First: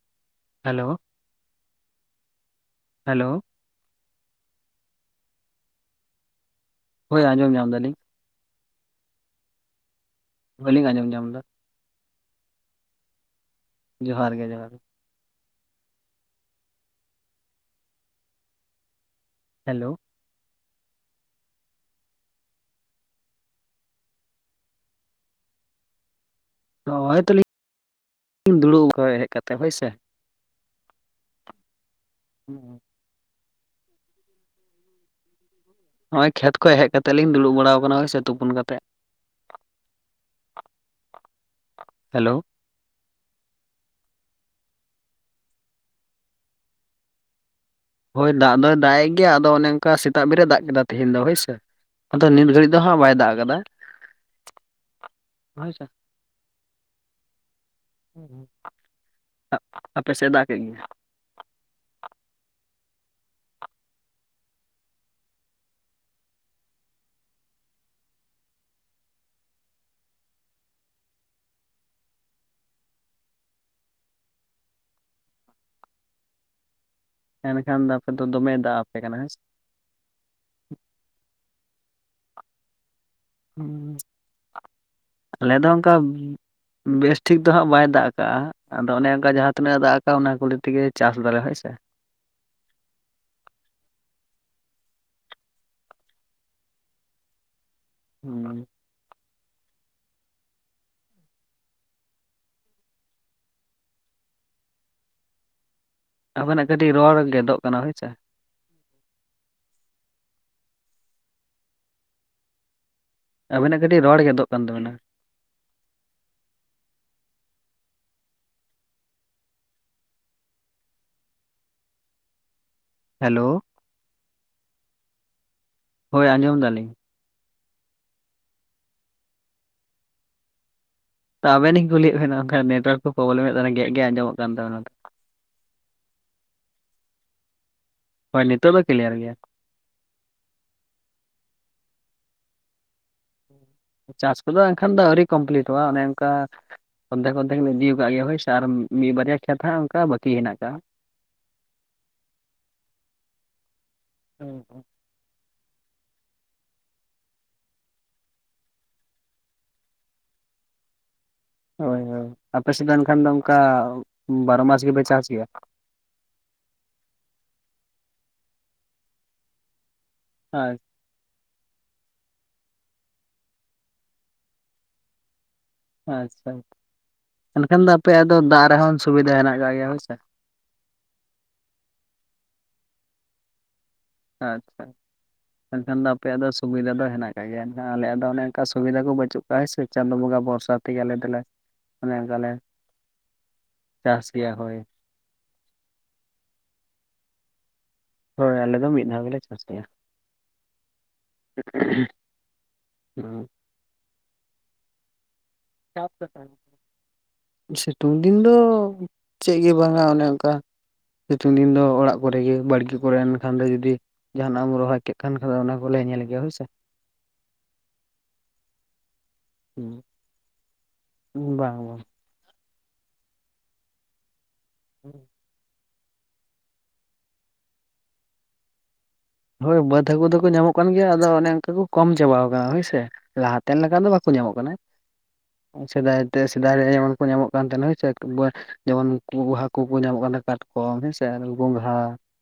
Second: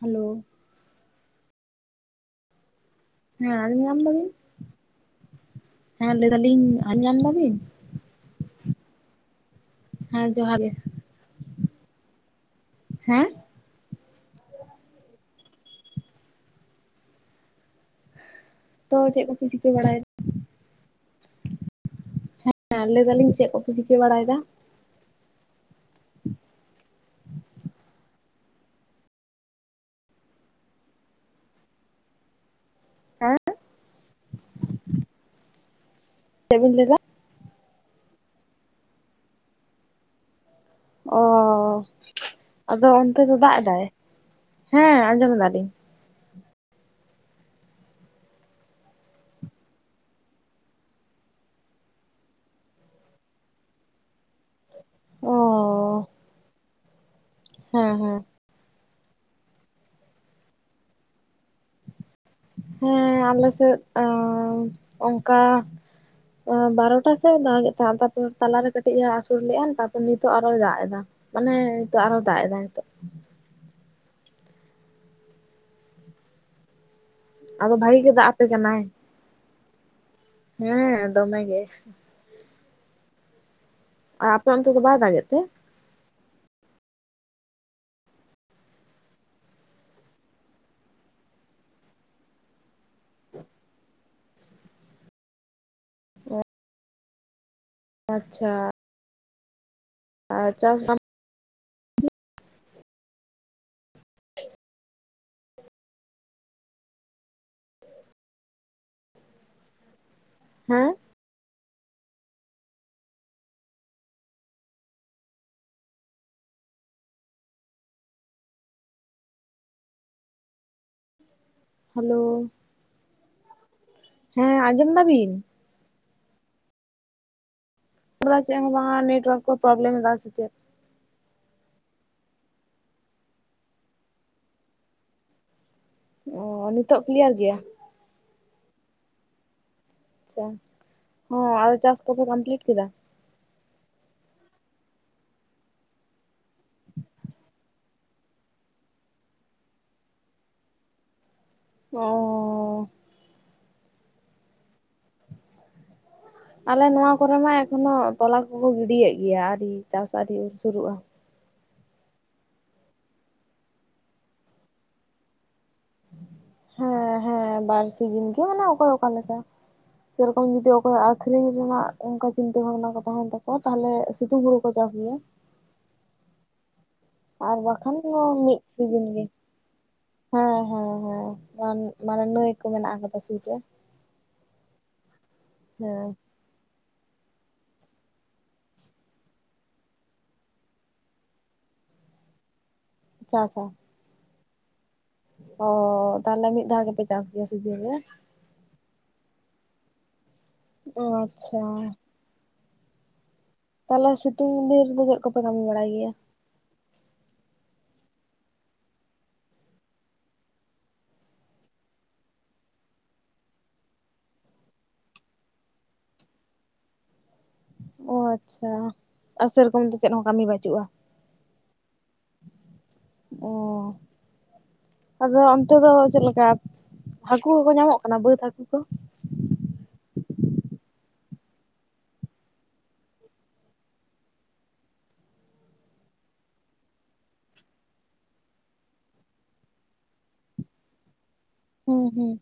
Hello. Hello, hello. ᱦᱮᱸ ᱧᱟᱢ ᱫᱟᱞᱤᱱ? ᱦᱮᱸ ᱞᱟᱹᱭ ᱫᱟᱞᱤᱧᱼᱼ ᱦᱳᱭ ᱟᱸᱡᱚᱢ ᱧᱟᱢ ᱮᱫᱟᱞᱤᱧ᱾ ᱦᱮᱸ ᱡᱚᱦᱟᱨ ᱜᱮ ᱵᱟᱹᱞᱤᱧ ᱟᱸᱡᱚᱢ ᱧᱟᱢ ᱮᱫᱟ᱾ ᱦᱮᱸ᱾ ᱡᱚᱦᱟᱨ ᱜᱮ, ᱡᱚᱦᱟᱨ ᱜᱮ᱾ ᱛᱚ ᱪᱮᱫ ᱠᱚᱯᱮ ᱪᱤᱠᱟᱹ ᱦᱮᱞᱳ ᱵᱟᱲᱟᱭ ᱫᱟ᱾ ᱦᱮᱸ ᱞᱟᱹᱭ ᱮᱫᱟᱞᱤᱧ ᱪᱮᱫ ᱠᱚᱯᱮ ᱪᱤᱠᱟᱹ ᱵᱟᱲᱟᱭᱮᱫᱟ? ᱱᱚᱜ -ᱚᱭ ᱛᱚᱞᱤᱧ ᱫᱩᱲᱩᱵ ᱟᱠᱟᱱ ᱦᱮᱡ ᱠᱟᱛᱮ, ᱦᱳᱭ ᱥᱮ᱾ ᱦᱩᱸ ᱦᱩᱸ᱾ ᱦᱮᱸ᱾ ᱱᱚᱜ-ᱚᱭ ᱠᱷᱮᱛ ᱪᱮᱫ ᱵᱤᱱ ᱠᱷᱚᱱ ᱞᱟᱹᱭ ᱦᱮᱡ ᱮᱫᱟ ᱠᱟᱛᱮ ᱞᱤᱧ ᱫᱩᱲᱩᱵ ᱵᱟᱲᱟ ᱟᱠᱟᱱᱟ᱾ ᱥᱮ ᱛᱩᱯᱩᱱ ᱠᱟᱛᱮᱜ᱾ ᱚᱻ ᱦᱮᱞᱳ᱾ ᱟᱫᱚ ᱚᱱᱛᱮ ᱫᱚ ᱫᱟᱜ ᱮᱫᱟᱭ᱾ ᱦᱮᱸ ᱟᱸᱡᱚᱢ ᱮᱫᱟᱞᱤᱧ᱾ ᱦᱳᱭ ᱫᱟᱜ ᱫᱚᱭ ᱫᱟᱜ ᱮ ᱜᱮᱭᱟ ᱾ ᱟᱫᱚ ᱚᱱᱮ ᱚᱱᱠᱟ ᱥᱮᱛᱟᱜ ᱵᱮᱨᱟ ᱫᱟᱜ ᱠᱮᱫᱟᱭ ᱛᱮᱦᱮᱧ ᱫᱚ ᱦᱳᱭ ᱥᱮ᱾ ᱟᱫᱚ ᱱᱤᱛ ᱜᱷᱟᱹᱲᱤᱡ ᱫᱚ ᱦᱟᱸᱜ ᱵᱟᱭ ᱫᱟᱜ ᱟᱠᱟᱫᱟ᱾ ᱚ ᱦᱳᱭ ᱥᱮ᱾ ᱦᱮᱸ ᱦᱮᱸ ᱟᱯᱮ ᱥᱮᱫ ᱫᱟᱜ ᱠᱮᱜ ᱜᱮᱭᱟ? ᱦᱮᱸ ᱟᱞᱮ ᱥᱮᱫᱻ ᱚᱝᱠᱟ᱾ ᱵᱟᱨᱚᱴᱟ ᱥᱮᱫ ᱮ ᱫᱟᱜ ᱮᱫ ᱛᱟᱦᱮᱸ ᱟ᱾ ᱛᱟᱯᱚᱨ ᱛᱟᱞᱟᱨᱮ ᱠᱟᱹᱴᱤᱡ ᱮ ᱟᱥᱳᱲ ᱞᱮᱫᱼᱟ, ᱛᱟᱨᱯᱚᱨ ᱱᱤᱛᱚᱜ ᱟᱨ ᱦᱚᱭ ᱫᱟᱜ ᱮᱫᱟ᱾ ᱚᱱᱮ ᱱᱤᱛᱚᱜ ᱟᱨ ᱦᱚᱸᱭ ᱫᱟᱜ ᱮᱫᱟᱭ ᱱᱤᱛᱚᱜ᱾ ᱟᱫᱚ ᱮᱱᱠᱷᱟᱱ ᱫᱚ ᱵᱷᱟᱜᱮ ᱜᱮ ᱫᱚ ᱫᱟᱜ ᱟᱯᱮ ᱫᱚᱢᱮ ᱠᱟᱱᱟᱭ᱾ ᱟᱯᱮ ᱠᱟᱱᱟ ᱦᱮᱸ ᱥᱮ ᱦᱮᱸ ᱫᱚᱢᱮ ᱜᱮ᱾ ᱦᱩᱸ, ᱟᱨ ᱟᱯᱮ ᱚᱱᱛᱮ ᱫᱚ ᱵᱟᱭ ᱫᱟᱜᱮᱫ ᱛᱮ? ᱟᱞᱮ ᱫᱚ ᱚᱱᱠᱟᱼᱼ ᱵᱮᱥᱴᱷᱤᱠ ᱫᱚ ᱦᱟᱹᱜ ᱵᱟᱭ ᱫᱟᱜ ᱟᱠᱟᱜᱼᱟ᱾ ᱟᱫᱚ ᱚᱱᱮ ᱚᱱᱠᱟ ᱡᱟᱦᱟᱸ ᱛᱤᱱᱟᱹᱜ ᱫᱟᱜ ᱟᱠᱟᱫ᱾ ᱚᱱᱟ ᱠᱩᱞᱦᱤ ᱛᱮᱜᱮ ᱪᱟᱥ ᱫᱟᱞᱮ ᱦᱳᱭ ᱥᱮ᱾ ᱟᱪᱪᱷᱟ᱾ ᱟᱨ ᱪᱟᱥ ᱫᱟᱢᱼᱼ ᱟᱵᱤᱱᱟᱜ ᱠᱟᱹᱴᱤᱡ ᱨᱚᱲ ᱜᱮᱫᱚᱜ ᱠᱟᱱᱟ ᱦᱳᱭ ᱥᱮ᱾ ᱦᱮᱸ᱾ ᱟᱵᱤᱱᱟᱜ ᱠᱟᱹᱴᱤᱡ ᱨᱚᱲ ᱜᱮᱫᱚᱜ ᱠᱟᱱ ᱛᱟᱵᱮᱱᱟ᱾ ᱦᱮᱞᱳ᱾ ᱦᱮᱞᱳ᱾ ᱦᱮᱸ ᱟᱸᱡᱚᱢ ᱫᱟ ᱵᱤᱱ? ᱦᱳᱭ ᱟᱸᱡᱚᱢ ᱫᱟᱞᱤᱧ᱾ ᱯᱩᱨᱟ ᱪᱮᱫ ᱦᱚᱸ ᱵᱟᱝ ᱟ᱾ ᱱᱮᱴᱟ ᱳᱨᱟᱠᱥ ᱠᱚ ᱯᱨᱚᱵᱮᱞᱮᱢ ᱮᱫᱟ ᱥᱮ ᱪᱮᱫ᱾ ᱛᱟᱵᱮᱱ ᱤᱧ ᱠᱩᱞᱤᱭᱮᱫ ᱵᱮᱱᱟ ᱚᱱᱠᱟ ᱱᱮᱴᱣᱟᱨᱠ ᱠᱚ ᱯᱚᱵᱞᱮᱢ ᱮᱫ ᱫᱚ ᱾ ᱚᱱᱟ ᱜᱮᱠ ᱜᱮᱠ ᱟᱸᱡᱚᱢᱚᱜ ᱠᱟᱱ ᱛᱟᱵᱮᱱᱟ ᱛᱚ᱾ ᱚ, ᱱᱤᱛᱚᱜ ᱠᱤᱞᱭᱟᱨ ᱜᱮᱭᱟ? ᱦᱚᱭ ᱱᱤᱛᱚᱜ ᱫᱚ ᱠᱤᱞᱭᱟᱨ ᱜᱮᱭᱟ᱾ ᱟᱪᱪᱷᱟ, ᱦᱚᱸ ᱟᱫᱚ ᱪᱟᱥ ᱠᱚᱯᱮ ᱠᱚᱢᱯᱤᱞᱤᱴ ᱠᱮᱫᱟ᱾ ᱪᱟᱥ ᱠᱚᱫᱚ ᱮᱱᱠᱷᱟᱱ ᱫᱚ ᱟᱹᱣᱨᱤ ᱠᱚᱢᱯᱞᱤᱴᱚᱜᱼᱟ᱾ ᱚᱱᱮ ᱚᱱᱠᱟᱼᱼ ᱚᱫᱷᱮᱠ ᱚᱫᱷᱮᱠ ᱮᱧ ᱤᱫᱤ ᱠᱟᱜ ᱜᱮᱭᱟ ᱦᱳᱭ ᱥᱮ᱾ ᱟᱨ ᱢᱤᱫ ᱵᱟᱨᱭᱟ ᱠᱷᱮᱛ ᱦᱟᱸᱜ, ᱚᱱᱠᱟ ᱵᱟᱹᱠᱤ ᱦᱮᱱᱟᱜ ᱠᱟᱜᱼᱟ᱾ [inaudible] ᱚᱻ [inaudible] [unintelligible] ᱟᱞᱮ ᱱᱚᱣᱟ ᱠᱚ ᱨᱮ ᱢᱟ ᱮᱠᱷᱚᱱᱚ ᱛᱚᱞᱟ ᱠᱚ ᱠᱚ ᱜᱤᱰᱤᱭᱮᱜ ᱜᱮᱭᱟ᱾ ᱟᱹᱣᱨᱤ ᱪᱟᱥ ᱟᱹᱣᱨᱤ ᱥᱩᱨᱩᱜᱼᱟ᱾ ᱦᱚᱭ, ᱦᱚᱭ ᱟᱯᱮ ᱥᱮᱫ ᱮᱱᱠᱷᱟᱱ ᱫᱚ ᱱᱚᱝᱠᱟ ᱵᱟᱨᱚ ᱢᱟᱥ ᱜᱮ ᱯᱮ ᱪᱟᱥ ᱜᱮᱭᱟ? ᱦᱮᱸ ᱦᱮᱸ ᱵᱟᱨ ᱥᱤᱡᱤᱱ ᱜᱮ ᱢᱟᱱᱮ ᱚᱠᱚᱭ ᱚᱠᱟ ᱞᱮᱠᱟ, ᱥᱮ ᱨᱚᱠᱚᱢ ᱟᱪᱪᱷᱟ ᱡᱩᱫᱤ ᱚᱠᱚᱭ ᱟᱹᱠᱷᱨᱤᱧ ᱨᱮᱱᱟᱜ ᱚᱱᱠᱟ ᱪᱤᱱᱛᱟᱹ ᱵᱷᱟᱵᱽᱱᱟ ᱠᱚ ᱛᱟᱦᱮᱱ ᱛᱟᱠᱚᱣ-ᱟ᱾ ᱛᱟᱦᱚᱞᱮ ᱥᱤᱛᱩᱝ ᱦᱩᱲᱩ ᱠᱚ ᱪᱟᱥ ᱜᱮᱭᱟ᱾ ᱟᱪᱪᱷᱟ ᱟᱨ ᱮᱱᱠᱷᱟᱱ ᱫᱚ ᱵᱟᱠᱷᱟᱱ ᱟᱯᱮᱭᱟᱜ ᱫᱚ ᱢᱤᱫ ᱫᱟᱜ ᱨᱮ ᱦᱚᱸ ᱥᱤᱡᱤᱱ ᱜᱮ᱾ ᱥᱩᱵᱤᱫᱽᱷᱟ ᱦᱮᱱᱟᱸᱜ ᱟᱠᱟᱜ ᱜᱮᱭᱟ ᱾ ᱦᱚᱭ ᱥᱮ ᱦᱮᱸ, ᱦᱮᱸ, ᱦᱮᱸ ᱢᱟᱱᱮ ᱱᱟᱹᱭ ᱠᱚ ᱢᱮᱱᱟᱜ ᱟᱠᱟᱫᱟ ᱥᱩᱨ ᱨᱮ᱾ ᱟᱪᱪᱷᱟ, ᱮᱱᱠᱷᱟᱱ ᱫᱚ, ᱦᱮᱸ ᱟᱯᱮ ᱭᱟᱜ ᱫᱚ ᱥᱩᱵᱤᱫᱽᱷᱟ ᱫᱚ ᱦᱮᱱᱟᱜ ᱚᱱᱠᱟ ᱜᱮᱭ-ᱟ ᱱᱟᱦᱟᱜ ᱟᱮᱭᱟᱜ ᱫᱚ, ᱚᱱᱮ ᱚᱱᱠᱟ ᱥᱩᱵᱤᱫᱽᱷᱟ ᱠᱚ ᱵᱟᱹᱪᱩᱜ ᱯᱨᱟᱭ ᱥᱮ ᱪᱟᱸᱫᱚ ᱵᱚᱸᱜᱟ ᱵᱷᱚᱨᱥᱟ ᱛᱮ ᱜᱮ ᱟᱞᱮ ᱫᱚ ᱞᱮ, ᱚᱱᱮ ᱚᱱᱠᱟ ᱞᱮ ᱪᱟᱥᱟ ᱪᱟᱥ ᱜᱮᱭᱟ ᱦᱚᱭ᱾ ᱚᱻ ᱛᱟᱦᱚᱞᱮ ᱢᱤᱫ ᱫᱷᱽᱟᱣ ᱜᱮ ᱯᱮ ᱪᱟᱥ ᱜᱮᱭᱟ ᱥᱤᱡᱤᱱ ᱨᱮ? ᱦᱚᱭ ᱟᱞᱮ ᱫᱚ ᱢᱤᱫ ᱫᱷᱽᱟᱣ ᱜᱮ ᱞᱮ ᱪᱟᱥ ᱜᱮᱭᱟ ᱚ ᱟᱪᱪᱷᱟ ᱾ ᱦᱩᱸ ᱛᱟᱦᱚᱞᱮ ᱥᱤᱛᱩᱝ ᱫᱤᱱ ᱨᱮ ᱫᱚ ᱪᱮᱫ ᱠᱚ ᱠᱟᱢᱤ ᱵᱟᱲᱟᱭ ᱜᱮᱭᱟ [unintelligible] ᱥᱤᱛᱩᱝ ᱫᱤᱱ ᱫᱚ ᱪᱮᱫ ᱜᱮ ᱵᱟᱝᱟ ᱚᱱᱮ ᱚᱱᱠᱟ᱾ ᱥᱤᱛᱩᱝ ᱫᱤᱱ ᱫᱚ ᱚᱲᱟᱜ ᱠᱚᱨ, ᱮ ᱜᱮ ᱵᱟᱲᱜᱤ ᱠᱚ ᱨᱮ ᱮᱱᱠᱷᱟᱱ ᱫᱚ ᱡᱩᱫᱤ ᱡᱟᱦᱟᱸ ᱱᱟᱜ ᱮᱢ ᱨᱚᱦᱚᱭ ᱠᱮᱫ ᱠᱷᱟᱱ, ᱚᱱᱟ ᱠᱚ ᱞᱮ ᱧᱮᱞ ᱜᱮᱭᱟ ᱦᱚᱭ ᱥᱮ᱾ ᱚ ᱟᱪᱪᱷᱟ ᱟᱨ ᱥᱮ ᱨᱚᱠᱚᱢ ᱫᱚ ᱪᱮᱫ ᱦᱚᱸ ᱠᱟᱹᱢᱤ ᱵᱟᱹᱪᱩᱜᱼᱟ᱾ ᱵᱟᱝ ᱵᱟᱝ ᱚᱸ [inaudible] ᱟᱫᱚ ᱚᱱᱛᱮ ᱫᱚ ᱪᱮᱫ ᱞᱮᱠᱟ᱾ ᱦᱟᱹᱠᱩ ᱠᱚ ᱠᱚ ᱧᱟᱢᱚᱜ ᱠᱟᱱᱟ᱾ ᱵᱟᱹᱫᱽ ᱦᱟᱹᱠᱩ ᱠᱚ? ᱦᱚᱭ ᱵᱟᱹᱫᱽ ᱦᱟᱹᱠᱩ ᱫᱚ ᱠᱚ ᱧᱟᱢᱚᱜ ᱠᱟᱱ ᱜᱮᱭᱟ᱾ ᱟᱫᱚ ᱚᱱᱮ ᱚᱱᱠᱟ ᱠᱚ ᱠᱚᱢ ᱪᱟᱵᱟᱣ ᱟᱠᱟᱱᱟ ᱦᱚᱭ ᱥᱮ᱾ ᱞᱟᱦᱟ ᱛᱮᱱ ᱞᱮᱠᱟ ᱫᱚ, ᱵᱟᱠᱚ ᱧᱟᱢᱚᱜ ᱠᱟᱱᱟ᱾ ᱥᱮᱫᱟᱭ ᱛᱮ ᱥᱮᱫᱟᱭ ᱨᱮ ᱮᱢᱚᱱ ᱠᱚ ᱧᱟᱢᱚᱜ ᱠᱟᱱ ᱛᱟᱦᱮᱱᱟ ᱾ᱦᱚᱭ ᱥᱮ ᱡᱮᱢᱚ ᱱᱩᱠᱩ ᱦᱟᱹᱠᱩ ᱠᱚ ᱧᱟᱢᱚᱜ ᱠᱟᱱᱟ᱾ ᱠᱟᱴᱠᱚᱢ ᱦᱮ ᱸᱥᱮ ᱵᱚᱝᱜᱽᱷᱟ ᱦᱩᱸ ᱦᱩᱸ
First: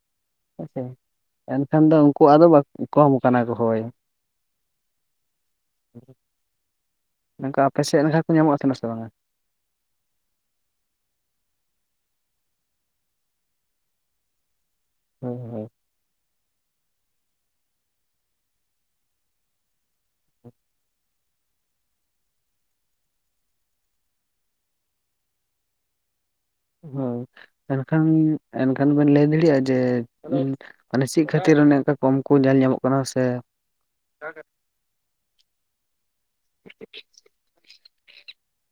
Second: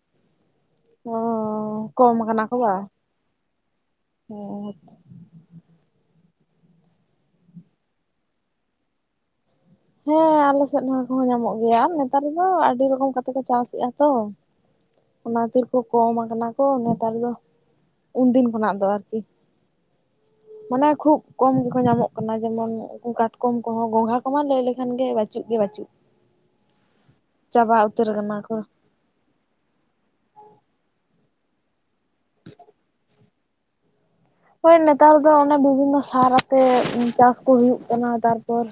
ᱦᱮᱸ ᱥᱮ ᱚ ᱮᱱᱠᱷᱟᱱ ᱫᱚ ᱠᱚᱢ ᱩᱱᱠᱩᱣᱟ-ᱜ ᱠᱟᱱᱟ ᱟᱫᱚ ᱠᱚ ᱵᱟ ᱵᱟᱝ ᱠᱚᱢ ᱠᱟᱱᱟ ᱠᱚ ᱦᱚᱭ᱾ ᱱᱚᱝᱠᱟ ᱟᱯᱮ ᱥᱮᱫ ᱞᱮᱠᱟ ᱠᱚ ᱧᱟᱢᱚᱜ ᱥᱮ ᱵᱟᱝ? ᱦᱮᱸ ᱟᱞᱮ ᱥᱮᱫ ᱱᱚᱣᱟ ᱠᱚ ᱦᱚᱸ ᱧᱟᱢᱚᱜ ᱜᱮᱭᱟ ᱾ ᱱᱮᱛᱟᱨ ᱫᱚ ᱟᱹᱰᱤ ᱨᱚᱠᱚᱢ ᱠᱟᱛᱮ ᱠᱚ ᱪᱟᱥᱮᱫᱼᱟ ᱛᱚ᱾ ᱦᱳᱭ ᱦᱳᱭ ᱚᱱᱟᱛᱮᱠᱚ ᱠᱚᱢ ᱠᱟᱱᱟ ᱠᱚ, ᱱᱮᱛᱟᱨ ᱫᱚ ᱩᱱᱫᱤᱱ ᱠᱷᱚᱱᱟᱜ ᱫᱚ ᱟᱨᱠᱤ ᱢᱟᱱᱮ ᱠᱷᱩᱵ ᱠᱚᱢ ᱜᱮ ᱠᱚ ᱧᱟᱢᱚᱜ ᱠᱟᱱᱟ ᱾ ᱡᱮᱢᱚᱱ ᱩᱱᱠᱩ ᱠᱟᱴᱠᱚᱢ ᱠᱚᱼᱦᱚᱸ ᱜᱚᱸᱝᱷᱽᱟ ᱠᱚᱢᱟ ᱞᱟᱹᱭ ᱞᱮ ᱠᱷᱟᱱ ᱜᱮ ᱵᱟᱹᱪᱩᱜ ᱜᱮ, ᱵᱟᱹᱪᱩᱜ ᱦᱚᱭ ᱪᱟᱵᱟ ᱢᱮᱱ ᱩᱛᱟᱹᱨ ᱟᱠᱟᱱᱟ ᱠᱚ ᱠᱷᱟᱱ᱾ ᱠᱷᱟᱱ ᱵᱮᱱ ᱞᱟᱹᱭ ᱫᱟᱲᱮᱭᱟᱜᱼᱟ ᱾ᱡᱮ ᱢᱟᱱᱮ ᱪᱮᱫ ᱠᱷᱟᱹᱛᱤᱨ ᱚᱱᱮ ᱚᱱᱠᱟ ᱠᱚᱢ ᱠᱚ ᱧᱮᱞ ᱧᱟᱢᱚᱜ ᱠᱟᱱᱟ? ᱥᱮ ᱦᱳᱭ ᱱᱮᱛᱟᱨ ᱫᱚ, ᱚᱱᱮ ᱵᱤᱵᱷᱤᱱᱚ ᱥᱟᱨ ᱟᱛᱮ ᱪᱟᱥ ᱠᱚ ᱦᱩᱭᱩᱜ ᱟᱱᱟ ᱛᱟᱨᱯᱚᱨ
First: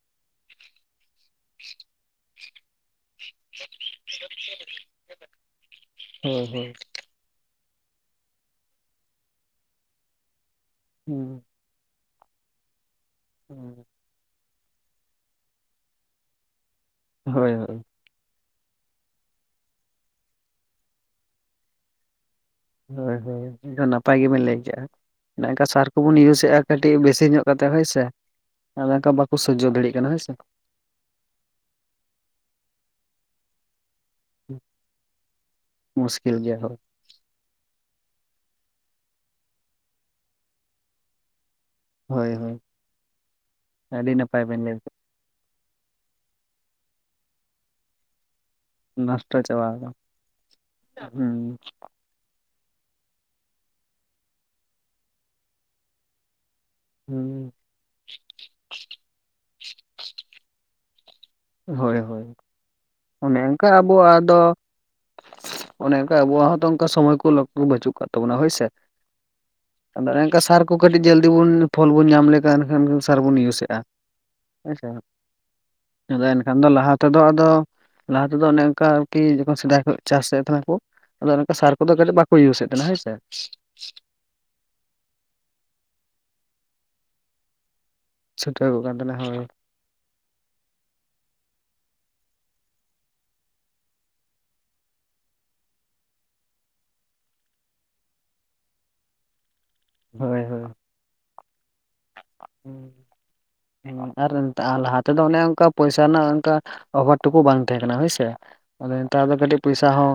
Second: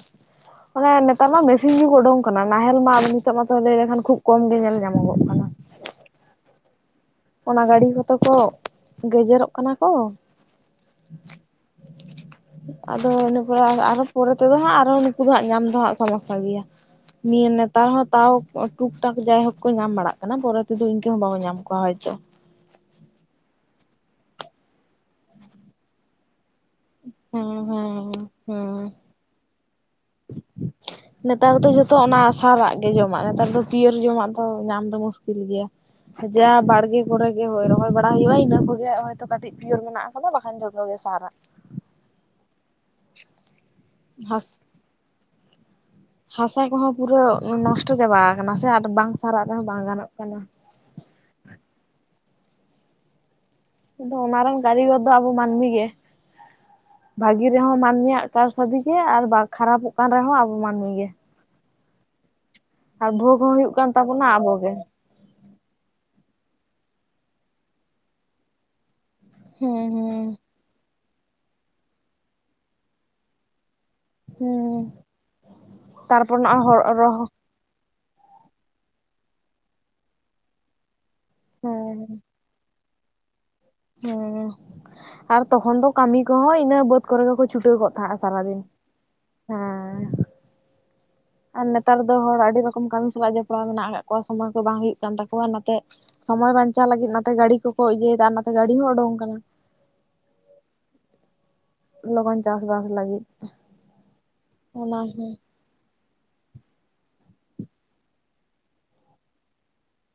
ᱚᱱᱮ ᱱᱮᱛᱟᱨ ᱢᱟ ᱢᱮᱥᱤᱱ ᱡᱩᱜ ᱩᱰᱩᱝ ᱠᱟᱱᱟ ᱱᱟᱦᱮᱞ ᱢᱟ ᱱᱤᱛᱚᱜ ᱢᱟᱛᱚ ᱞᱟᱹᱭ ᱞᱮᱠᱷᱟᱱ ᱠᱷᱩᱵ ᱠᱚᱢ ᱜᱮ ᱧᱮᱞ ᱧᱟᱢᱚᱜ ᱠᱟᱱᱟ᱾ ᱦᱮᱸ ᱦᱩᱸ ᱚᱱᱟ ᱜᱟᱹᱲᱤᱡ ᱦᱚᱛᱚ ᱠᱚ ᱜᱮᱡᱮᱨᱚ-ᱜ ᱠᱟᱱᱟ ᱠᱚ᱾ ᱦᱩᱸ ᱟᱫᱚ ᱤᱱᱟᱹ ᱯᱚᱨᱮ ᱟᱨᱚ ᱯᱚᱨᱮ ᱛᱮᱫᱚ ᱦᱟᱸᱜ ᱟᱨᱦᱚᱸ ᱱᱩᱠᱩ ᱫᱚ ᱦᱟᱸᱜ ᱧᱟᱢ ᱫᱚ ᱦᱟᱸᱜ ᱥᱚᱢᱚᱥᱥᱟ ᱜᱮᱭᱟ ᱱᱤᱭᱟᱹ ᱦᱳᱭ ᱱᱮᱛᱟᱨ ᱦᱚᱸ ᱛᱟᱣ ᱴᱩᱠ ᱴᱟᱠ ᱡᱟᱭ ᱦᱳᱠ ᱠᱚ ᱧᱟᱢ ᱵᱟᱲᱟᱜ ᱠᱟᱱᱟ ᱯᱚᱨᱮ ᱛᱮᱫᱚ ᱤᱱᱠᱟᱹ ᱦᱚᱸ ᱵᱟᱵᱚ ᱧᱟᱢ ᱠᱚᱣᱟ ᱦᱚᱭᱛᱚ, ᱦᱳᱭ ᱦᱳᱭ ᱮᱱᱠᱷᱟᱱ ᱱᱟᱯᱟᱭ ᱜᱮᱵᱮᱱ ᱞᱟᱹᱭ ᱠᱮᱜᱼᱟ ᱚᱱᱮ ᱚᱱᱠᱟ ᱥᱟᱨ ᱠᱚᱵᱚᱱ ᱤᱭᱩᱥ ᱮᱜᱼᱟ᱾ ᱠᱟᱹᱴᱤᱡ ᱵᱮᱥᱤ ᱧᱚᱜ ᱦᱮᱸ ᱠᱟᱛᱮ ᱦᱳᱭ ᱥᱮ ᱦᱮᱸ ᱦᱮᱸ ᱟᱫᱚ ᱚᱱᱠᱟ ᱵᱟᱠᱚ ᱥᱚᱡᱡᱚ ᱫᱟᱲᱮᱭᱟᱜ ᱠᱟᱱᱟ ᱦᱳᱭ ᱥᱮ, ᱱᱮᱛᱟᱨ ᱫᱚ ᱡᱚᱛᱚ ᱚᱱᱟ ᱥᱟᱨᱟᱜ ᱜᱮ ᱡᱚᱢᱟᱜ ᱱᱮᱛᱟᱨ ᱫᱚ ᱯᱤᱭᱟᱹᱨ ᱡᱚᱢᱟᱜ ᱫᱚ ᱛᱚ ᱧᱟᱢ ᱫᱚ ᱢᱩᱥᱠᱤᱞ ᱜᱮᱭᱟ ᱢᱩᱥᱠᱤᱞ ᱡᱟ ᱜᱮᱭᱟ ᱦᱳᱭ ᱵᱟᱲᱜᱮ, ᱠᱚᱨᱮ ᱜᱮ ᱦᱳᱭ ᱨᱚᱦᱚᱭ ᱵᱟᱲᱟ ᱦᱩᱭᱩᱜ-ᱟ ᱤᱱᱟᱹ ᱠᱚᱜᱮ ᱠᱟᱹᱴᱤᱡ ᱯᱤᱭᱳᱨ ᱢᱮᱱᱟᱜ ᱠᱟᱫᱟ ᱵᱟᱠᱷᱟᱱ ᱡᱷᱚᱛᱚ ᱜᱮ ᱥᱟᱨᱟᱜ, ᱦᱳᱭ ᱦᱳᱭ ᱟᱹᱰᱤ ᱱᱟᱯᱟᱭ ᱦᱟᱥ ᱵᱮᱱ ᱞᱟᱹᱭ ᱠᱮᱜ ᱦᱟᱥᱟ ᱠᱚᱦᱚᱸ ᱯᱩᱨᱟᱹ ᱱᱚᱥᱴᱚ ᱪᱟᱵᱟ ᱟᱠᱟᱱᱟ ᱥᱮ ᱟᱨ ᱵᱟᱝ ᱱᱚᱥᱴᱚ ᱥᱟᱨᱟᱜ ᱨᱮᱦᱚᱸ ᱪᱟᱵᱟ ᱵᱟᱝ ᱟᱠᱟᱱᱟ ᱜᱟᱱᱚᱜ ᱠᱟᱱᱟ᱾ ᱦᱩᱸ᱾ ᱠᱤᱱᱛᱩ ᱚᱱᱟ ᱨᱮᱱ ᱠᱟᱹᱨᱤᱜᱚᱨ ᱫᱚ ᱟᱵᱚ ᱢᱟᱹᱱᱢᱤ ᱜᱮ ᱵᱷᱟᱹᱜᱤ ᱦᱩᱸ ᱨᱮᱦᱚᱸ ᱢᱟᱹᱱᱢᱤᱭᱟᱜ ᱠᱟᱨᱥᱟᱫᱤ ᱜᱮ ᱟᱨ ᱠᱷᱟᱨᱟᱯᱚᱜ ᱠᱟᱱ ᱨᱮᱦᱚᱸ ᱟᱵᱚ ᱢᱟᱹᱱᱢᱤ ᱜᱮ, ᱦᱳᱭ ᱦᱳᱭ ᱟᱨ ᱚᱱᱮ ᱵᱷᱳᱜᱽ ᱦᱚᱸ ᱚᱱᱠᱟ ᱦᱩᱭᱩᱜ ᱠᱟᱱ ᱟᱵᱚᱣᱟᱜ ᱛᱟᱵᱚᱱᱟ ᱫᱚ ᱟᱵᱚᱜᱮ ᱚᱱᱮ ᱚᱱᱠᱟ ᱟᱵᱚᱣᱟᱜ ᱦᱚᱸᱛᱚ ᱚᱱᱠᱟ ᱥᱚᱢᱚᱭ ᱠᱚ ᱞᱚᱠ ᱵᱟᱹᱪᱩᱜ ᱠᱟᱜ ᱛᱟᱵᱚᱱᱟ ᱦᱳᱭᱥᱮ, ᱦᱮᱸ ᱟᱫᱚ ᱦᱮᱸ ᱮᱝᱠᱟ ᱥᱟᱨ ᱠᱚ ᱠᱟᱹᱴᱤᱡ ᱡᱚᱞᱫᱤ ᱵᱚᱱ ᱯᱷᱚᱞ ᱵᱚᱱ ᱧᱟᱢ ᱞᱮᱠᱷᱟᱱ ᱮᱱᱠᱷᱟᱱ ᱥᱟᱨ ᱵᱚᱱ ᱤᱭᱩᱡ ᱮᱜᱼᱟ᱾ ᱦᱮᱸ [unintelligible] ᱟᱫᱚ ᱛᱟᱨᱯᱚᱨ ᱮᱱᱠᱷᱟᱱ ᱱᱚᱜᱼᱚᱭ ᱫᱚ ᱦᱚᱲ ᱞᱟᱦᱟ ᱛᱮᱫᱚ ᱨᱚᱦᱚ ᱟᱫᱚ ᱞᱟᱦᱟ ᱛᱮᱫᱚ ᱚᱱᱮ ᱚᱱᱠᱟ ᱟᱨᱠᱤ ᱡᱚᱠᱷᱚᱱ ᱥᱮᱫᱟᱭ ᱠᱷᱚᱱ ᱪᱟᱥᱮᱫ ᱛᱟᱦᱮᱱ ᱟᱠᱚ ᱟᱫᱚ ᱚᱱᱠᱟ ᱥᱟᱨ ᱠᱚᱫᱚ ᱦᱮᱸ ᱠᱟᱹᱴᱤᱡ ᱵᱟᱠᱚ ᱤᱭᱩᱥ‌ ᱮᱫ ᱛᱟᱦᱮᱱᱟ ᱦᱮᱸ ᱥᱮ᱾ ᱦᱮᱸ ᱟᱨ ᱛᱚᱠᱷᱚᱱ ᱫᱚ ᱠᱟᱹᱢᱤ ᱠᱚᱦᱚᱸ ᱤᱱᱟᱹ ᱵᱟᱹᱫᱽ ᱠᱚᱨᱮ ᱜᱮᱠᱚ ᱪᱷᱩᱴᱟᱹᱣ ᱜᱚᱫ ᱟ ᱥᱟᱨᱟ ᱫᱤᱱ ᱪᱷᱩᱴᱟᱹᱣ ᱠᱚᱜ ᱠᱟᱱ ᱛᱟᱦᱮᱱᱟ ᱦᱳᱭ ᱦᱮᱸ, ᱟᱨ ᱱᱮᱛᱟᱨ ᱫᱚ ᱦᱚᱲ ᱟᱹᱰᱤ ᱨᱚᱠᱚᱢ ᱠᱟᱹᱢᱤ ᱥᱟᱞᱟᱜ ᱡᱚᱯᱲᱟᱣ ᱢᱮᱱᱟᱜ ᱟᱠᱟᱫ ᱠᱚᱣᱟ ᱥᱚᱢᱚᱭ ᱠᱚ ᱵᱟᱝ ᱦᱩᱭᱩᱜ ᱠᱟᱱ ᱛᱟᱠᱚᱣᱟ ᱱᱚᱛᱮ, ᱥᱚᱢᱚᱭ ᱵᱟᱧᱪᱟᱣ ᱞᱟᱹᱜᱤᱫ ᱱᱟᱛᱮ ᱜᱟᱹᱲᱤ ᱠᱚᱠᱚ ᱤᱭᱟᱹᱭ ᱮᱫᱟ ᱟᱨ ᱱᱟᱛᱮ ᱜᱟᱹᱰᱤ ᱦᱚᱸ ᱩᱰᱩᱝ ᱠᱟᱱᱟ᱾ ᱦᱮᱸ ᱦᱮᱸ᱾ ᱞᱚᱜᱚᱱ ᱪᱟᱥᱵᱟᱥ ᱞᱟᱹᱜᱤᱫ ᱦᱮᱸ ᱟᱨ ᱮᱱᱛᱮ ᱞᱟᱦᱟ ᱚᱱᱟ ᱛᱮᱫᱚ ᱦᱮᱸ ᱚᱱᱮ ᱚᱱᱠᱟ ᱯᱚᱭᱥᱟ ᱨᱮᱱᱟᱜ ᱚᱱᱠᱟ ᱚᱵᱷᱟᱵ ᱴᱩᱠᱩ ᱵᱟᱝ ᱛᱟᱦᱮᱸ ᱠᱟᱱᱟ ᱦᱳᱭ ᱥᱮ, ᱟᱫᱚ ᱱᱮᱛᱟᱨ ᱫᱚ ᱠᱟᱹᱴᱤᱡ ᱯᱚᱭᱥᱟ ᱦᱚᱸ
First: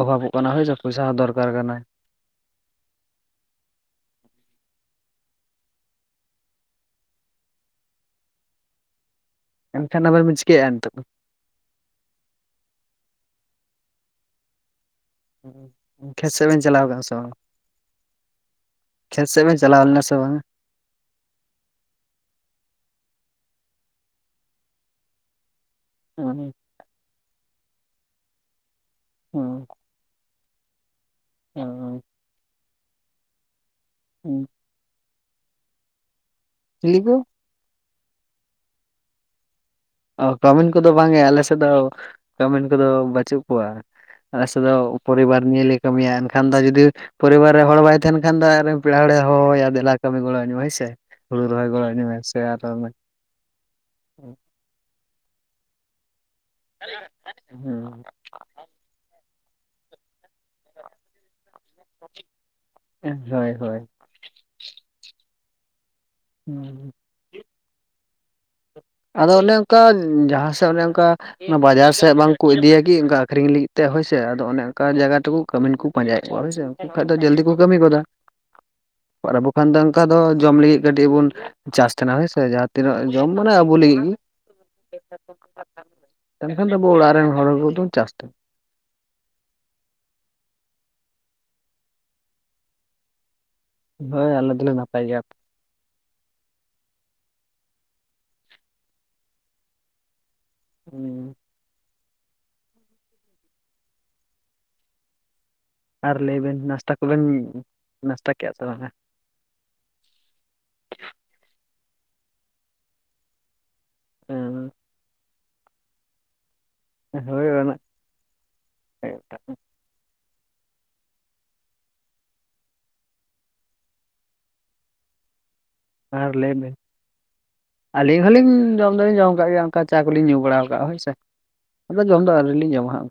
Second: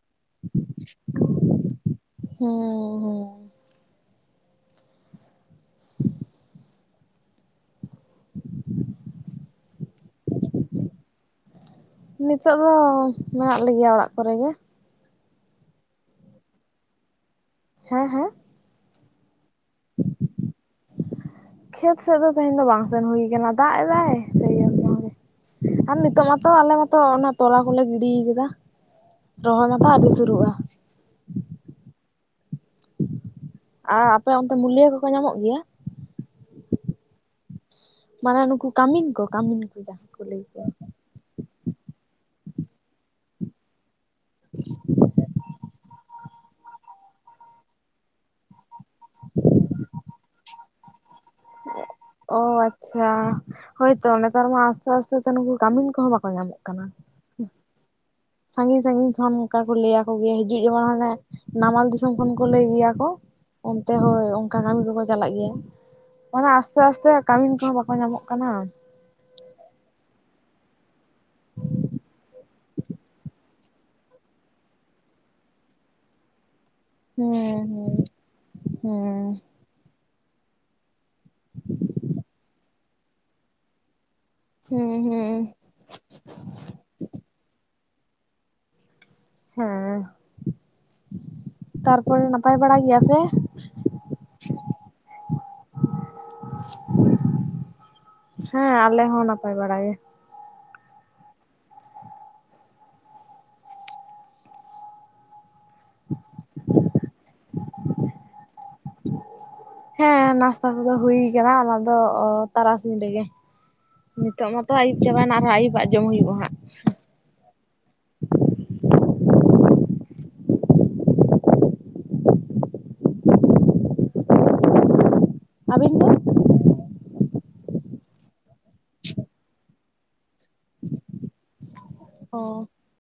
ᱚᱵᱷᱟᱵᱚᱜ ᱠᱟᱱᱟ ᱦᱳᱭ ᱥᱮ ᱯᱚᱭᱥᱟ ᱦᱚᱸ ᱫᱚᱨᱠᱟᱨ ᱠᱟᱱᱟ᱾ ᱦᱮᱸ ᱦᱮᱸ᱾ ᱮᱱᱠᱷᱟᱱ ᱟᱵᱤᱱ ᱵᱤᱱ ᱪᱤᱠᱟᱹᱭ ᱮᱜᱼᱟ ᱱᱤᱛᱚᱜ ᱫᱚ? ᱱᱤᱛᱚᱜ ᱫᱚ ᱢᱮᱱᱟᱜ ᱞᱮᱜᱮᱭᱟ ᱚᱲᱟᱜ ᱠᱚᱨᱮ ᱜᱮ, ᱠᱷᱮᱛ ᱥᱮᱫ ᱵᱮᱱ ᱪᱟᱞᱟᱣ ᱟᱠᱟᱱᱟ ᱥᱮ ᱵᱟᱝ? ᱦᱮᱸ ᱦᱮᱸ, ᱠᱷᱮᱛ ᱥᱮᱫ ᱵᱮᱱ ᱪᱟᱞᱟᱣ ᱞᱮᱱᱟ ᱥᱮ ᱵᱟᱝ? ᱠᱷᱮᱛ ᱥᱮᱫ ᱫᱚ ᱛᱮᱦᱮᱧ ᱫᱚ ᱵᱟᱝ ᱥᱮᱱ ᱦᱩᱭ ᱠᱟᱱᱟ ᱫᱟᱜ ᱮᱫᱟᱭ ᱥᱮᱭ ᱡᱚᱱᱱᱚ ᱜᱮ᱾ ᱟᱨ ᱱᱤᱛᱚᱜ ᱢᱟᱛᱚ ᱟᱞᱮ ᱢᱟᱛᱚ ᱚᱱᱟ ᱛᱚᱞᱟ ᱠᱚᱞᱮ ᱜᱤᱲᱤ ᱠᱟᱫᱟ᱾ ᱨᱚᱦᱚᱭ ᱢᱟᱛᱚ ᱟᱹᱣᱨᱤ ᱥᱩᱨᱩᱜᱼᱟ᱾ ᱚᱸ ᱟᱨ ᱟᱯᱮᱭ ᱚᱱᱛᱮ ᱢᱩᱞᱭᱟᱹ ᱠᱚ ᱠᱚ ᱧᱟᱢᱚᱜ ᱜᱮᱭᱟ? ᱪᱤᱞᱤ ᱠᱚ? ᱢᱟᱱᱮ ᱱᱩᱠᱩ ᱠᱟᱹᱢᱤᱱ ᱠᱚ ᱠᱟᱹᱢᱤᱱ ᱠᱚ ᱡᱟᱦᱟᱸ ᱾ ᱚ ᱠᱟᱹᱢᱤᱱ ᱠᱚ ᱫᱚ ᱵᱟᱝ ᱮ ᱟᱞᱮ ᱥᱮᱫ ᱫᱚ ᱠᱟᱹᱢᱤᱱ ᱠᱚᱫᱚ ᱵᱟᱹᱪᱩᱜ ᱠᱚᱣᱟ᱾ ᱟᱞᱥᱮᱫ ᱫᱚ ᱯᱚᱨᱤᱵᱟᱨ ᱱᱤᱭᱮ ᱞᱮ ᱠᱟᱹᱢᱤᱭᱟ ᱮᱱᱠᱷᱟᱱ ᱫᱚ ᱡᱩᱫᱤ ᱯᱚᱨᱤᱵᱟᱨ ᱨᱮ ᱦᱚᱲ ᱵᱟᱭ ᱛᱟᱦᱮᱱ ᱠᱷᱟᱱ ᱫᱚ ᱟᱨ, ᱯᱮᱲᱟ ᱦᱚᱲ ᱮ ᱦᱚᱦᱚ ᱟᱭᱟ ᱫᱮᱞᱟ ᱠᱟᱹᱢᱤ ᱜᱚᱲᱚ ᱟᱹᱧ ᱢᱮ ᱦᱳᱭ ᱥᱮ ᱦᱩᱲᱩ ᱨᱚᱦᱚᱭ ᱜᱚᱲ ᱟᱹᱧ ᱢᱮ᱾ ᱚ ᱥᱮ ᱟᱨ ᱟᱪᱪᱷᱟ ᱦᱳᱭ ᱛᱚ ᱦᱩᱸ ᱱᱮᱛᱟᱨ ᱢᱟ ᱟᱥᱛᱮ ᱟᱥᱛᱮ ᱛᱮ ᱱᱩᱠᱩ ᱠᱟᱹᱢᱤᱱ ᱠᱚᱦᱚᱸ ᱵᱟᱠᱚ ᱧᱟᱢᱚᱜ ᱠᱟᱱᱟ [inaudible] ᱥᱟᱺᱜᱤᱧ ᱥᱟᱺᱜᱤᱧ ᱠᱷᱚᱱ ᱚᱱᱠᱟ ᱠᱚ ᱞᱟᱹᱭ ᱟᱠᱚ ᱜᱮᱭᱟ ᱦᱤᱡᱩᱜ ᱡᱮᱢᱚᱱ ᱦᱟᱱᱮ ᱱᱟᱢᱟᱞ ᱫᱤᱥᱚᱢ ᱠᱷᱚᱱ ᱠᱚ ᱞᱟᱹᱭ ᱜᱮᱭᱟ᱾ ᱚᱱᱛᱮ ᱦᱳᱭ ᱚᱱᱠᱟ ᱠᱟᱹᱢᱤ ᱠᱚᱠᱚ ᱪᱟᱞᱟᱜ ᱜᱮᱭᱟ ᱚᱱᱟ ᱦᱩᱸ ᱟᱥᱛᱮ ᱠᱟᱹᱢᱤᱱ ᱠᱚ ᱦᱚᱸ ᱵᱟᱠᱚ ᱧᱟᱢᱚᱜ ᱠᱟᱱᱟ᱾ ᱟᱫᱚ ᱚᱱᱮ ᱚᱱᱠᱟ ᱡᱟᱦᱟᱸ ᱥᱮᱫ ᱚᱱᱮ ᱚᱱᱠᱟ ᱵᱟᱡᱟᱨ ᱥᱮᱫ ᱵᱟᱝ ᱠᱚ ᱤᱫᱤ ᱭᱟᱠᱤ ᱚᱱᱠᱟ ᱟᱹᱷᱨᱤᱧ ᱞᱟᱜᱤᱫ ᱛᱮ ᱦᱳᱭᱥᱮ ᱟᱫᱚ ᱚᱱᱮ ᱚᱱᱠᱟ ᱡᱟᱭᱜᱟ [inaudible] ᱠᱟᱹᱢᱤᱱ ᱠᱚ ᱯᱟᱸᱡᱟᱭᱮᱫ ᱠᱚᱣᱟ ᱦᱳᱭᱥᱮ ᱠᱷᱟᱡ ᱫᱚ ᱡᱚᱞᱫᱤ ᱠᱚ ᱦᱩᱸ ᱠᱟᱹᱢᱤ ᱠᱚᱫᱟ, ᱦᱩᱸ ᱟᱨ ᱟᱵᱚ ᱮᱠᱷᱟᱱ ᱫᱚ ᱚᱱᱠᱟ ᱫᱚ ᱡᱚᱢ ᱞᱟᱹᱜᱤᱫ ᱠᱟᱹᱴᱤᱡ ᱵᱚᱱ ᱪᱟᱥ ᱛᱟᱦᱮᱱᱟ ᱦᱮᱸᱥᱮ ᱡᱟᱦᱟᱸ ᱛᱤᱱᱟᱹᱜ ᱡᱚᱢ ᱢᱟᱱᱮ ᱟᱵᱚ ᱞᱟᱹᱜᱤᱫ ᱜᱮ ᱦᱩᱸ ᱦᱩᱸ ᱦᱩ ᱢᱮᱱᱠᱷᱟᱱ ᱫᱚ ᱟᱵᱚ ᱚᱲᱟᱜ ᱨᱮᱱ ᱦᱚᱲ ᱠᱚᱫᱚ ᱪᱟᱥ ᱦᱮᱸ ᱛᱟᱨᱯᱚᱨᱮ ᱱᱟᱯᱟᱭ ᱵᱟᱲᱟ ᱜᱮᱭᱟ ᱯᱮ? ᱦᱳᱭ ᱟᱞᱮ ᱫᱚᱞᱮ ᱱᱟᱯᱟᱭ ᱜᱮᱭᱟ ᱾ [inaudible] ᱦᱮᱸ ᱟᱞᱮ ᱦᱚᱸ ᱱᱟᱯᱟᱭ ᱵᱟᱲᱟ ᱜᱮ᱾ ᱦᱩᱸ ᱟᱨ ᱞᱟᱹᱭ ᱵᱮᱱ ᱱᱟᱥᱛᱟ ᱠᱚᱵᱮᱱ ᱱᱟᱥᱛᱟ ᱠᱮᱜᱼᱟ ᱥᱮ ᱵᱟᱝᱟ? ᱦᱮᱸ ᱱᱟᱥᱛᱟ ᱠᱚᱫᱚ ᱦᱩ ᱠᱟᱱᱟ ᱚᱱᱟ ᱫᱚ ᱛᱟᱨᱟᱥᱤᱧ ᱨᱮᱜᱮ, ᱱᱤᱛᱳᱜ ᱢᱟᱛᱚ ᱟᱹᱭᱩᱵ ᱪᱟᱵᱟᱭᱱᱟ ᱟᱨᱦᱚᱸ ᱟᱹ ᱟᱭᱩᱵᱟᱜ ᱡᱚᱢ ᱦᱩᱭᱩᱜᱼᱟ ᱦᱟᱸᱜ, ᱦᱳᱭ ᱚᱱᱟ [unintelligible] ᱟᱵᱤᱱ ᱟᱨ ᱞᱟᱹᱭ ᱵᱤᱱ ᱟᱹᱞᱤᱧ ᱦᱚᱸᱞᱤᱧ ᱡᱚᱢ ᱫᱚᱞᱤᱧ ᱡᱚᱢ ᱟᱠᱟᱟᱜ ᱜᱮᱭᱟ ᱚᱱᱠᱟ ᱪᱟ ᱠᱚᱞᱤᱧ ᱧᱩ ᱵᱟᱲᱟ ᱟᱠᱟᱫᱼᱟ ᱦᱳᱭ ᱥᱮ, ᱟᱫᱚ ᱡᱚᱢ ᱫᱚ ᱟᱹᱣᱨᱤ ᱚ ᱞᱤᱧ ᱡᱚᱢᱟ ᱦᱟᱸᱜ,